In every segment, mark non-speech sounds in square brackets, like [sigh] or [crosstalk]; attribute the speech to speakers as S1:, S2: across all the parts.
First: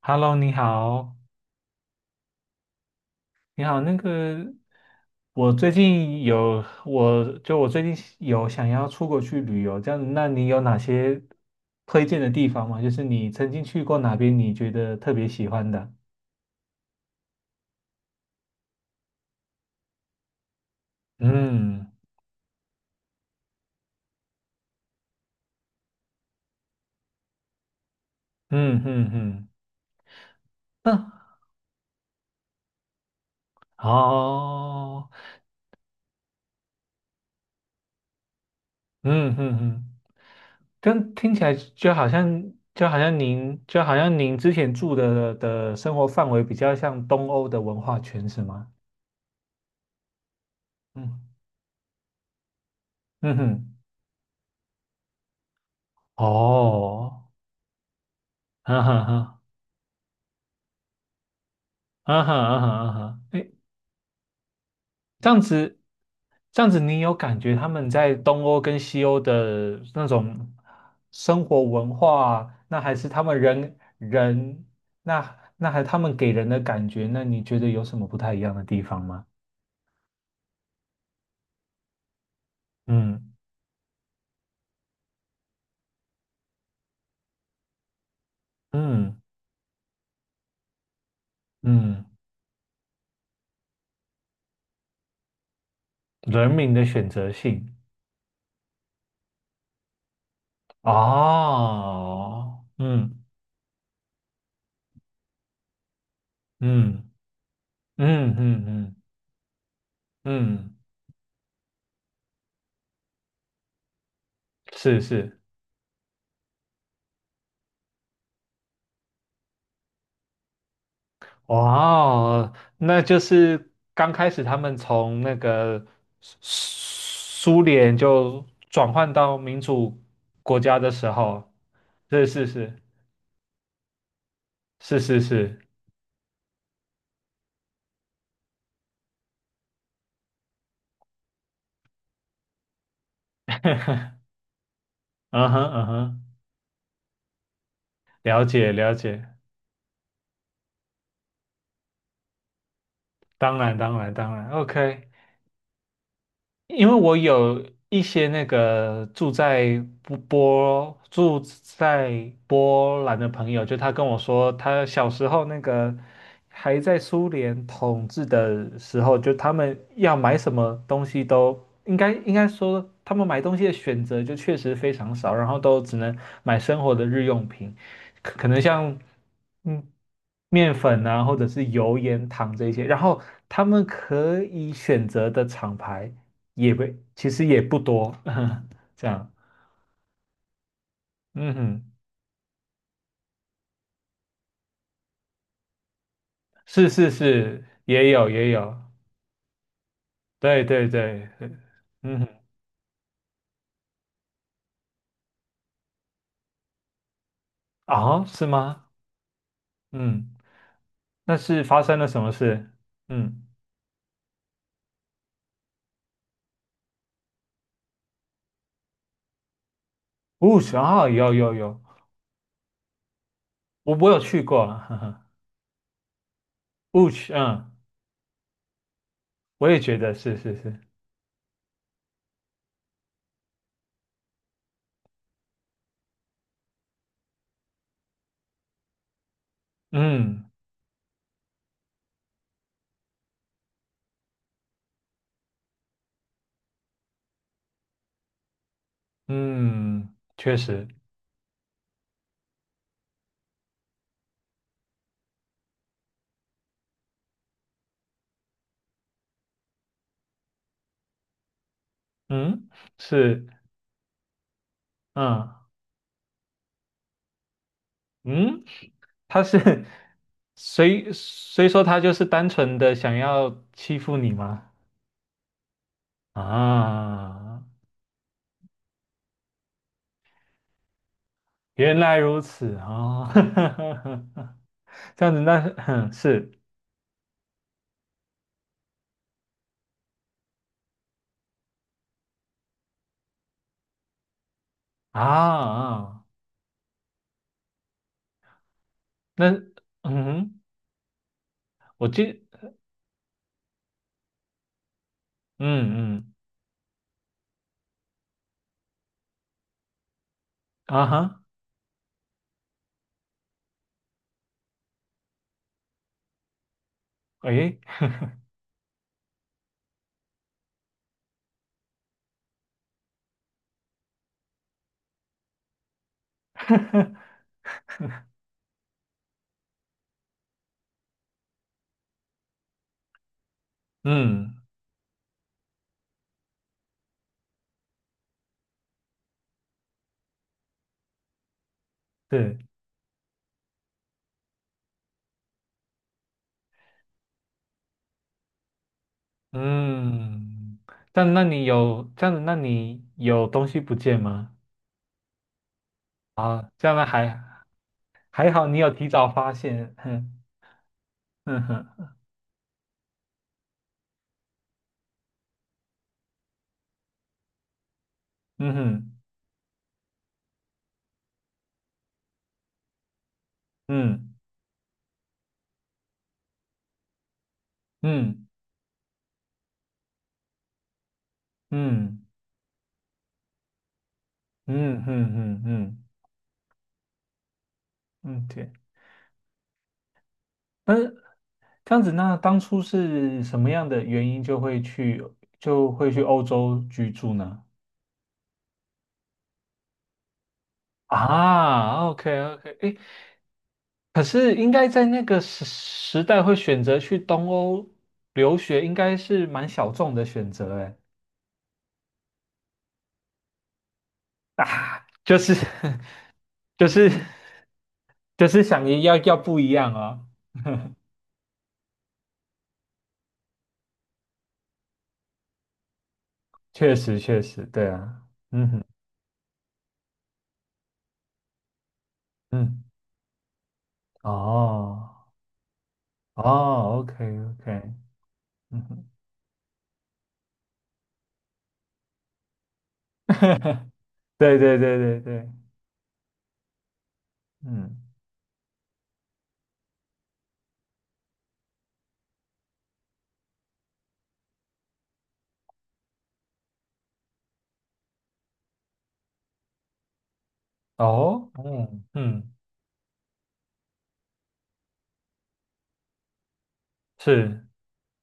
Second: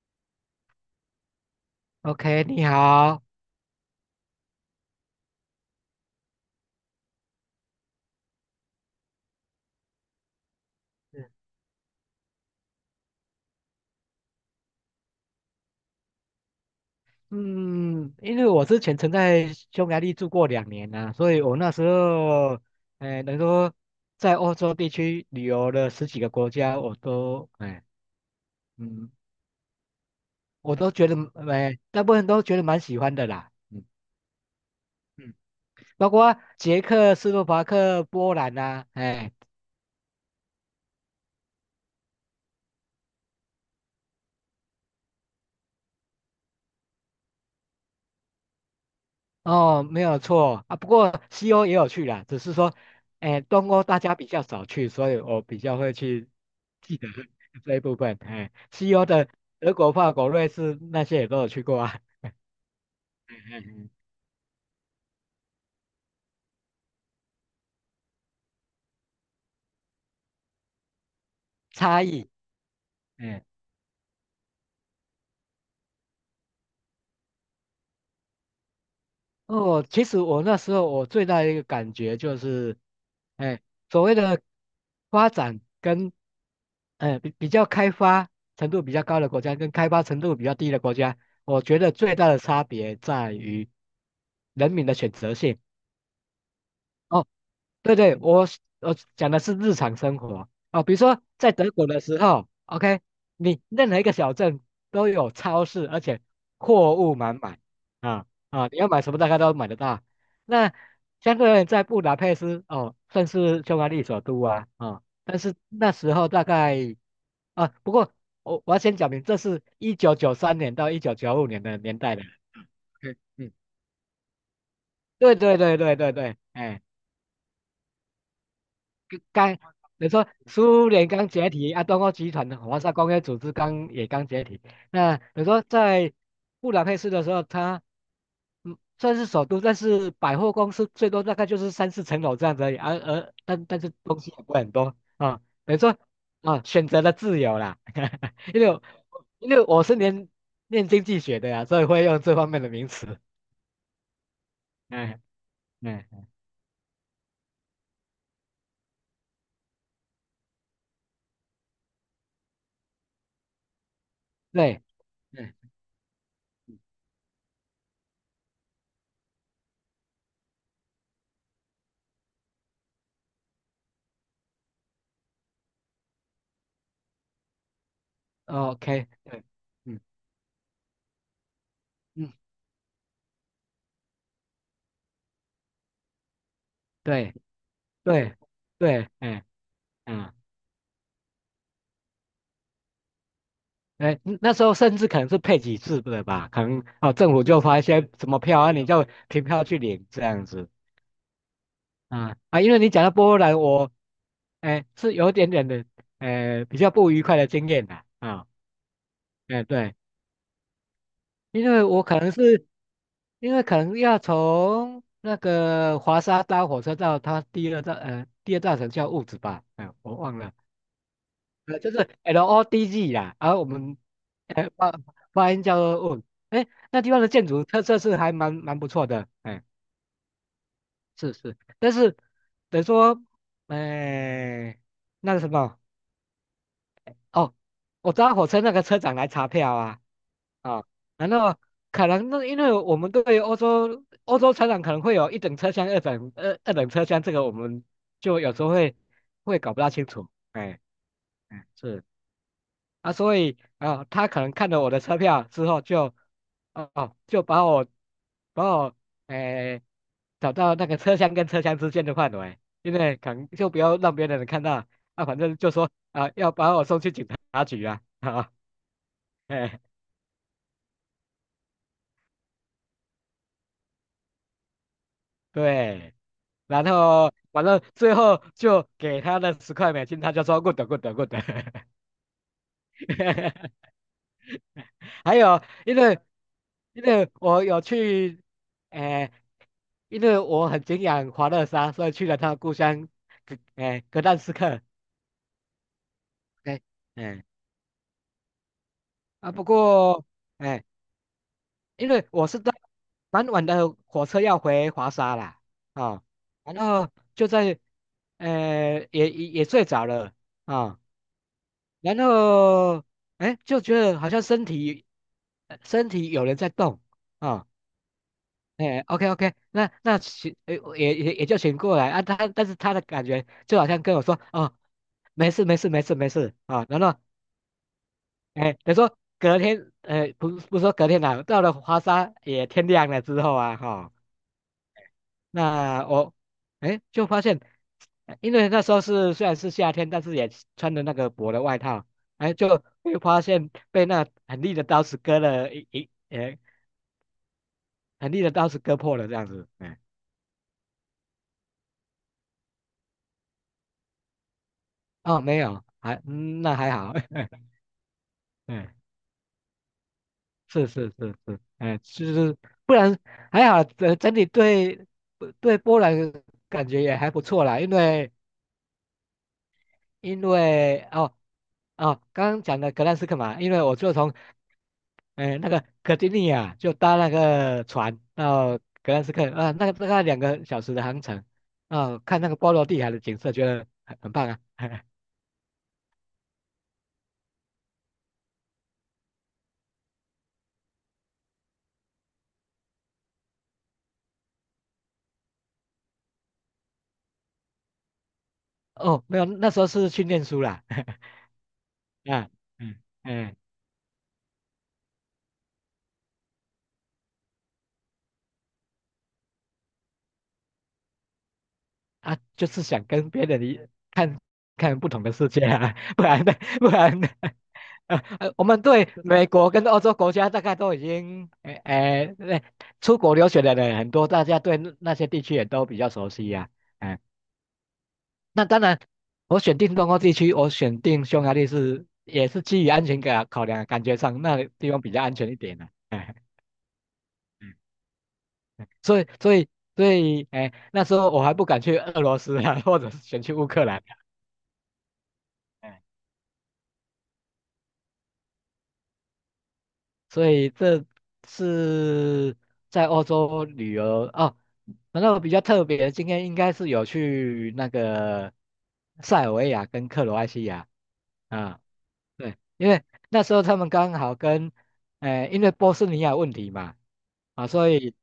S1: Hello，你好，
S2: OK，你好。
S1: 你好，我最近有想要出国去旅游，这样子，那你有哪些
S2: 嗯
S1: 推荐的地方吗？就是你曾经去过哪边，你觉得特别喜欢的？
S2: 嗯因为我之前曾在匈牙利住过2年，所以我那时
S1: 嗯
S2: 候，能够在欧洲地区旅游了十几个国家，
S1: 嗯嗯
S2: 嗯，
S1: 嗯。
S2: 我都觉
S1: 嗯。
S2: 得，大部分都觉得蛮喜欢的啦。嗯
S1: 哦。
S2: 嗯，包括捷克斯洛伐克、波兰呐、啊，哎。
S1: 嗯嗯嗯。但听起来就好像您之前住的生活范围比较像东欧的文化圈，是吗？
S2: 哦，没有错啊。不过
S1: 嗯。
S2: 西欧也有去啦，只是说，
S1: 嗯
S2: 东
S1: 哼。
S2: 欧大家比较少去，所以我比较会去记得
S1: 哦。
S2: [laughs] 这一部分。
S1: 啊
S2: 西
S1: 哈
S2: 欧的
S1: 哈。
S2: 德国、法国、瑞士那些也都有去过啊。
S1: 啊哈啊哈啊哈。
S2: [laughs] 嗯
S1: 哎。
S2: 嗯嗯，
S1: 这样子，这样子，你有感觉他们在东欧跟西欧的那种生活文
S2: 差异。
S1: 化，
S2: 哎
S1: 那还他们给人的感觉，那你觉得有什么不太一样的地方吗？
S2: 哦，其实我那时候我最大的一个感觉就是，
S1: 嗯
S2: 哎，所谓的发展跟，比较开发程度比较
S1: 嗯
S2: 高的国家跟开发程度比较低的国家，我觉得
S1: 嗯。
S2: 最大的差别在于人民的选择性。
S1: 人民的选
S2: 哦，
S1: 择性。
S2: 对对，我讲的是日常生活哦，比如说在德国的时候
S1: 哦。
S2: ，OK，
S1: 嗯
S2: 你任何一个小镇都有超市，而且货
S1: 嗯
S2: 物满满啊
S1: 嗯嗯
S2: 啊，你要
S1: 嗯
S2: 买什么大概都买得到。那
S1: 嗯。
S2: 相对而言，在布达佩斯哦，算是匈牙利首都啊
S1: 是
S2: 啊，但
S1: 是。
S2: 是那时候大概啊，不过我要先讲明，这是1993年到一九九五
S1: 哇
S2: 年的年代的。
S1: 哦，那
S2: OK，
S1: 就是刚开始他们从那
S2: 对对对
S1: 个
S2: 对对
S1: 苏
S2: 对，
S1: 苏联就转换到
S2: 刚
S1: 民主
S2: 你说
S1: 国家
S2: 苏
S1: 的时
S2: 联刚解
S1: 候，
S2: 体，啊，东欧
S1: 是
S2: 集
S1: 是
S2: 团的
S1: 是
S2: 华沙工业组织刚也刚解体。
S1: 是是
S2: 那你
S1: 是。
S2: 说在布达佩斯的时候，它算是首都，但是百货公司最多大概就是三四层楼这样子而已，而、而但但是东西也不会很多啊。
S1: 嗯哼
S2: 等于
S1: 嗯
S2: 说
S1: 哼。
S2: 啊，选择了自由啦，
S1: 了
S2: [laughs] 因为
S1: 解
S2: 我
S1: 了解。
S2: 因为我是念经济学的呀，所以会用这方面的名词。
S1: 当然当然当然
S2: [laughs]
S1: ，OK。
S2: 嗯嗯，哎
S1: 因为我有一些住在波兰的朋友，就他跟我说，
S2: 对，
S1: 他小时候
S2: 嗯
S1: 还在苏联统治的时候，就他们要买什么东西都应该说，他们买东西的选择就确实非常少，然后都只能买生活的日用品，可能像
S2: ，OK，对，
S1: 嗯
S2: 嗯
S1: 面粉啊，或者是油盐
S2: 嗯，
S1: 糖这些，然后他们可以选择的厂牌。也不，其
S2: 对
S1: 实也不多。
S2: 对
S1: [laughs] 这
S2: 对，
S1: 样。
S2: 嗯，
S1: 嗯哼。
S2: 那时候甚至可能是配给次的吧，可能
S1: 是是
S2: 哦，政府就
S1: 是。
S2: 发一些
S1: 也有
S2: 什么
S1: 也
S2: 票
S1: 有。
S2: 啊，你就凭票去领这样
S1: 对
S2: 子。
S1: 对对。嗯哼。
S2: 啊，因为你讲到波兰，是有一点点的，比较不愉快的经验的
S1: 啊，是
S2: 啊。
S1: 吗？
S2: 对，
S1: 嗯。那是
S2: 因
S1: 发
S2: 为
S1: 生
S2: 我
S1: 了
S2: 可
S1: 什么
S2: 能是
S1: 事？嗯。
S2: 可能要从那个华沙搭火车到它第二大城叫物质吧，哎，我忘
S1: w
S2: 了，
S1: o s h 啊，有有有。
S2: 就是 LODG 啦，我
S1: 我
S2: 们
S1: 我有去
S2: [laughs]
S1: 过。
S2: 哎，巴
S1: 哈哈。
S2: 巴音叫做问，
S1: w
S2: 那
S1: o
S2: 地
S1: s
S2: 方的
S1: h。
S2: 建筑
S1: 嗯，
S2: 特色是还蛮不错的，
S1: 我也觉得是是是。
S2: 是，但是等于说，哎，那个什么，哦，我搭火车那个车长来查票啊，
S1: 嗯
S2: 啊、难道可能那因为我们对欧洲车长可能会有一等车厢、二等车厢，这个我们就有时候会搞不大清
S1: 嗯。
S2: 楚，
S1: 确实。
S2: 哎是。啊，所以啊，他可能看了我的车票之后就，哦就把我诶、找到那个车厢跟车厢之间的范围，
S1: 嗯，
S2: 因为可
S1: 是。
S2: 能就不要让别的人看到啊，反
S1: 嗯
S2: 正就说啊，要把我送去警察局啊，[laughs]
S1: 嗯。他
S2: 哎、
S1: 是 [laughs]，谁说他就是单纯的想要欺负你吗？
S2: 对，然后
S1: 啊，
S2: 反正最后就给他了$10，他就说 good good good [laughs]。
S1: 原来如此啊。[laughs] 这样
S2: 还
S1: 子。
S2: 有，因
S1: 那是。 [laughs]
S2: 为
S1: 是。
S2: 我有去，诶、因为我很敬仰华勒沙，所以去了他的故乡，格但斯克。
S1: 啊啊。
S2: 哎、哎、
S1: 那。
S2: 啊，不
S1: 嗯。
S2: 过，
S1: 哼。
S2: 哎、
S1: 我
S2: 因为
S1: 记
S2: 我是在蛮晚的火车要回华沙啦，
S1: 嗯
S2: 啊、
S1: 嗯。
S2: 然后就在，也睡着了啊、
S1: 啊哈。
S2: 然后，就觉得好像身体，身体有人在动。啊、
S1: 诶。
S2: OK OK，那那请呃也就醒过来啊，但是他的感觉就好像跟我说哦，没事啊，然后等于说隔天不是说隔天啦，到了华沙也天亮了之后
S1: 嗯，
S2: 那我就发现，因为那时候是虽然是夏天，但是也穿的那个薄的外套，
S1: 是。
S2: 就会发现被那很利的刀子割了一一呃很利的刀子割破了这样子，
S1: 嗯。但那你有这样子，那你有东西不见吗？
S2: 哦，没有，还，
S1: 啊，
S2: 那
S1: 这
S2: 还
S1: 样
S2: 好，
S1: 还
S2: [laughs]
S1: 还好，你
S2: 嗯，
S1: 有提早发现。哼
S2: 是，
S1: 哼哼。
S2: 就是不然还好，整体对对波兰感觉也还不错啦，因为
S1: 嗯哼
S2: 因为哦哦，刚刚讲的格兰斯克嘛，因为我就从
S1: 嗯
S2: 那个格丁尼亚就搭那个船
S1: 嗯
S2: 到格兰斯克啊，那个大概2个小时的航程，啊，
S1: 嗯
S2: 看那个波罗的海的景色，觉得很棒啊。
S1: 嗯嗯
S2: [laughs]
S1: 嗯嗯嗯。嗯，对。嗯这样子，那当初是什么样的原因就会去欧洲居住呢？
S2: 哦，没有，那时候是去念书啦，
S1: 啊，OK
S2: [laughs] 啊，
S1: OK。
S2: 嗯
S1: 诶。
S2: 嗯。哎
S1: 可是应该在那个时代会选择去东欧留学，应该是蛮小众的选择。诶。
S2: 啊，就是想跟别人看看
S1: 啊，
S2: 不同的
S1: 就
S2: 世
S1: 是
S2: 界啊，
S1: [laughs]
S2: [laughs] 不然的，
S1: 就
S2: 不
S1: 是
S2: 然的，呃，
S1: 就
S2: 呃
S1: 是
S2: 我们
S1: 想
S2: 对
S1: 要要
S2: 美
S1: 不
S2: 国
S1: 一
S2: 跟
S1: 样
S2: 欧洲
S1: 啊。
S2: 国家大概都已经，出国留学的人很多，大家对那些地区也都比较熟悉呀，
S1: 确
S2: 啊
S1: 实
S2: 哎、
S1: 确实。对啊。
S2: 那
S1: 嗯
S2: 当
S1: 哼。
S2: 然，我选定东欧地区，我选定匈牙利是也是基
S1: 嗯。
S2: 于安全感考量，感觉上那里地方比
S1: 哦
S2: 较安全一点的，
S1: 哦。OK OK。
S2: 嗯
S1: 嗯哼。
S2: 所以，所以，所以，那时候我还不敢去俄罗斯啊，或者是选去乌克兰啊。
S1: 对对对对对。
S2: 哎
S1: 嗯。
S2: 所以这是在欧洲旅游哦。然后比较特别今天应该是有去那个塞尔维亚跟克罗埃西亚
S1: 哦。
S2: 啊，
S1: 嗯嗯。
S2: 对，因为那时候他们刚好跟，因为波斯尼亚问题嘛，
S1: 是。
S2: 啊，所以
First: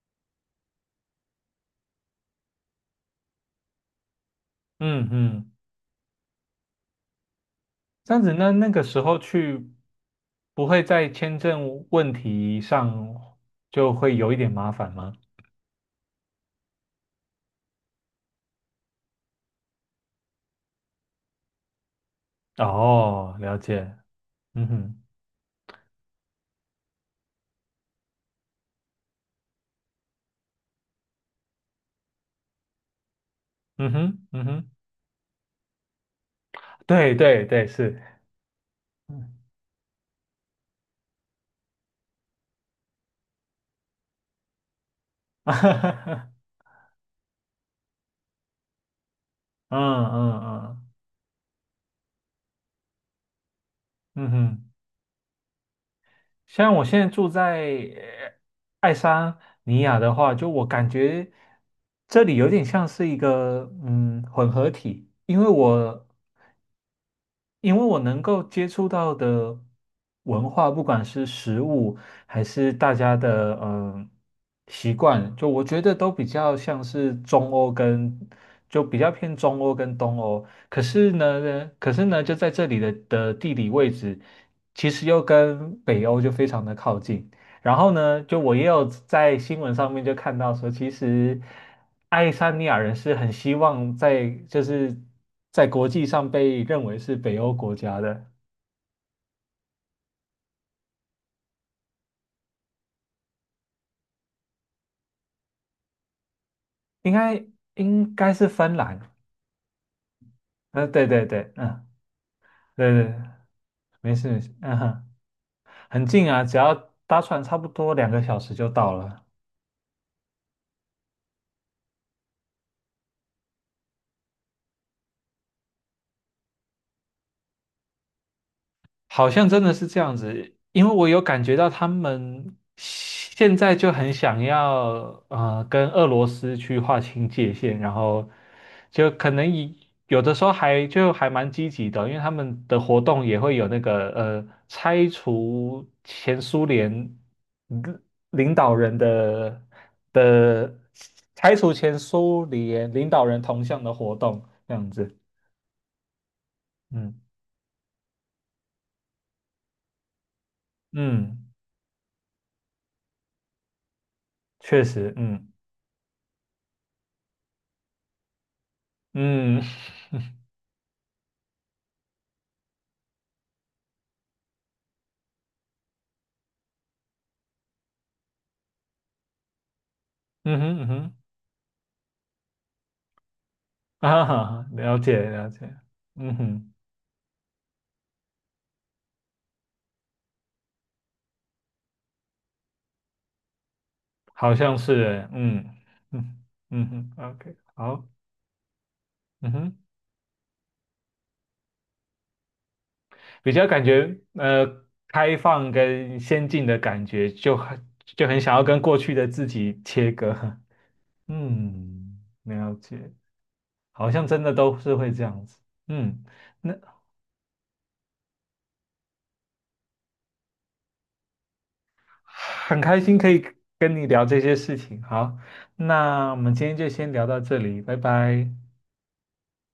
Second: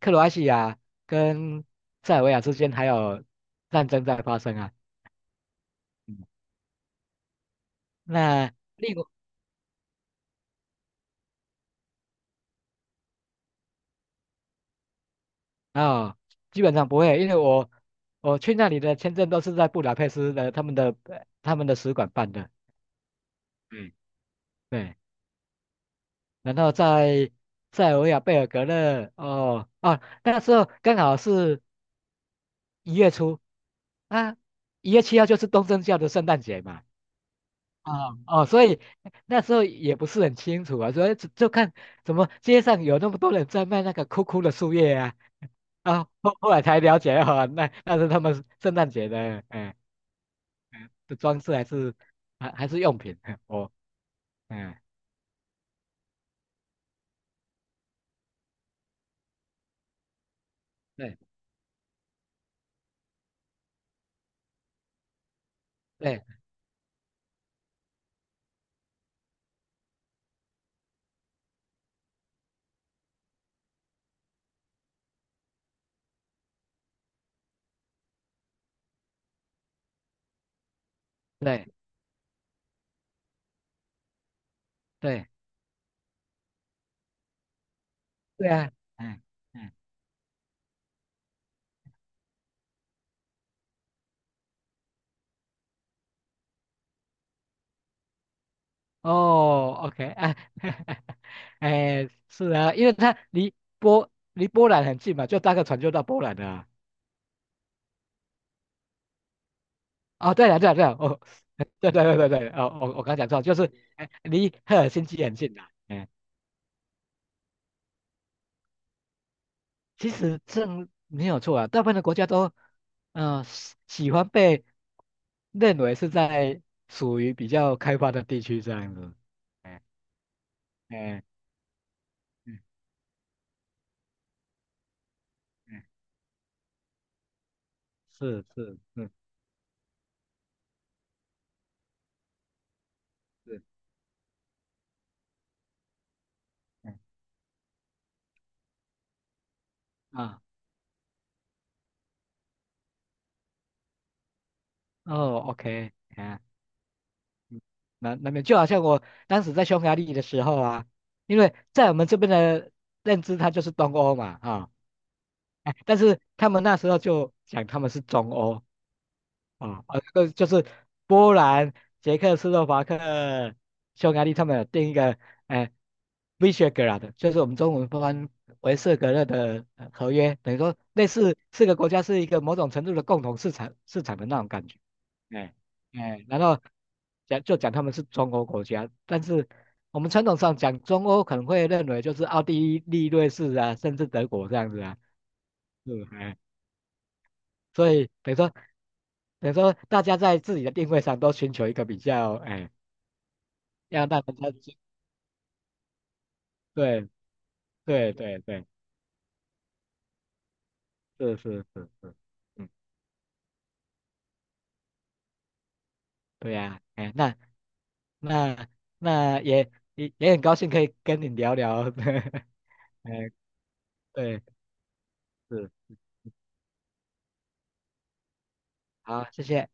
S2: 克罗埃西亚跟塞尔维亚之间还有战争在发生啊。
S1: 嗯嗯。
S2: 嗯
S1: 这样子，那
S2: 那
S1: 那个
S2: 另
S1: 时候去，不会在签证问题上就会有一点麻烦吗？
S2: 啊，基本上不会，因为我去那里的签证都是在布达佩斯的他们的使馆办的，
S1: 哦，了
S2: 嗯，
S1: 解。嗯
S2: 对，
S1: 哼。
S2: 然后在塞尔维亚贝尔格勒，哦啊，那时候刚好是1月初
S1: 嗯哼。
S2: 啊，
S1: 嗯哼。
S2: 1月7号就是东正教的圣诞节嘛，
S1: 对对对。
S2: 啊
S1: 是。
S2: 哦，所以
S1: 嗯。
S2: 那时候也不是很清楚啊，所以就看怎么街上有那么多人在卖那个枯的树叶啊，
S1: [laughs] 嗯
S2: 后来才了解哦，那是他们圣诞节的，
S1: 嗯嗯。
S2: 是装饰还是还是用品？[laughs] 我
S1: 嗯哼。
S2: 嗯，
S1: 像我现在住在呃爱沙尼亚的话，就我感
S2: 对
S1: 觉这里有点像是一个混合体，因为
S2: [laughs]
S1: 我
S2: 对
S1: 因为我能够接触到的文化，不管是食物还是大家的习惯，就我觉得都比较像是中欧跟就比较偏中欧跟东欧。可是
S2: 对
S1: 呢，可是呢，就在这里的地理位置，其实又
S2: 对
S1: 跟北欧就非常的靠近。然后呢，就
S2: 对
S1: 我也
S2: 啊，
S1: 有
S2: 嗯
S1: 在新
S2: 嗯，
S1: 闻上面就看到说，其实爱沙尼亚人是很希望在就是在国际上被认为是北欧国家的，
S2: 哦，OK 啊，[laughs] 是啊，因为它离波兰很近嘛，就搭个船就到波兰了啊。
S1: 应该应该是芬兰。
S2: 哦，对了对了对
S1: 嗯。
S2: 了，
S1: 对
S2: 哦，
S1: 对对。
S2: [laughs]
S1: 嗯。
S2: 对，哦，
S1: 对
S2: 我刚
S1: 对。
S2: 讲错，就是
S1: 没事没
S2: 离
S1: 事。
S2: 赫
S1: 嗯
S2: 尔辛
S1: 哼。
S2: 基很近的。
S1: 很
S2: 哎
S1: 近啊，只要搭船差不多2个小时就到了。
S2: 其实这没有错啊，大部分的国家都，嗯，喜欢被认为是在属于比较开发的地区这样子。
S1: 好像真的
S2: 哎
S1: 是这样子，因为我有
S2: 哎
S1: 感觉到他们
S2: 嗯
S1: 现在就很想要
S2: 嗯，
S1: 跟俄罗斯去划清界限，然后
S2: 是是
S1: 就
S2: 是
S1: 可能以有的时候还蛮积极的，因为他们的活动也会
S2: 是，
S1: 有
S2: 嗯
S1: 领领导人的
S2: 啊
S1: 的拆除前苏联领导人铜像的活动这样子。
S2: 哦，OK,啊，
S1: 嗯
S2: 嗯那那边就好像我当时在匈牙利的时候啊，因
S1: 嗯。
S2: 为在我们这边的认知，它就是东欧嘛啊，
S1: 确实。嗯
S2: 但是他们那时候就讲他们是中欧。
S1: 嗯。
S2: 啊，这就是波兰、捷克斯洛伐克、匈牙利他们有定一个，哎、Visegrad 就是我们中文翻为色格勒的合约，等于
S1: 嗯
S2: 说
S1: 哼嗯
S2: 类
S1: 哼。
S2: 似4个国家是一个某种程度的共同市场市场
S1: 啊。[laughs]
S2: 的那种
S1: 哈
S2: 感觉，
S1: 了解了
S2: 哎、
S1: 解。嗯
S2: 然后
S1: 哼。
S2: 讲他们是中国国家，但是我们传统上讲中欧可能会认为就是奥地利、瑞士啊，甚至德国
S1: 好
S2: 这样
S1: 像
S2: 子
S1: 是
S2: 啊，
S1: 欸。嗯。
S2: 是哎。
S1: 嗯。嗯哼。OK。
S2: 所
S1: 好。
S2: 以等于说
S1: 嗯哼。
S2: 大家在自己的定位上都寻求一个比较，哎，
S1: 比较感
S2: 要让
S1: 觉
S2: 大家去
S1: 开放跟先进的感
S2: 对
S1: 觉，就很
S2: 对对，
S1: 想要
S2: 对，
S1: 跟过去的自己切割。[laughs]
S2: 是，
S1: 嗯，
S2: 嗯，
S1: 了解。好像真的都是会这样子。嗯。
S2: 对
S1: 那
S2: 呀，那那那也也很高兴可以跟你聊聊，[laughs]
S1: 很开
S2: 哎，
S1: 心可以跟你聊这
S2: 对，
S1: 些事情，好，
S2: 是，
S1: 那我们今天就先聊到这里，拜拜。
S2: 好，谢谢。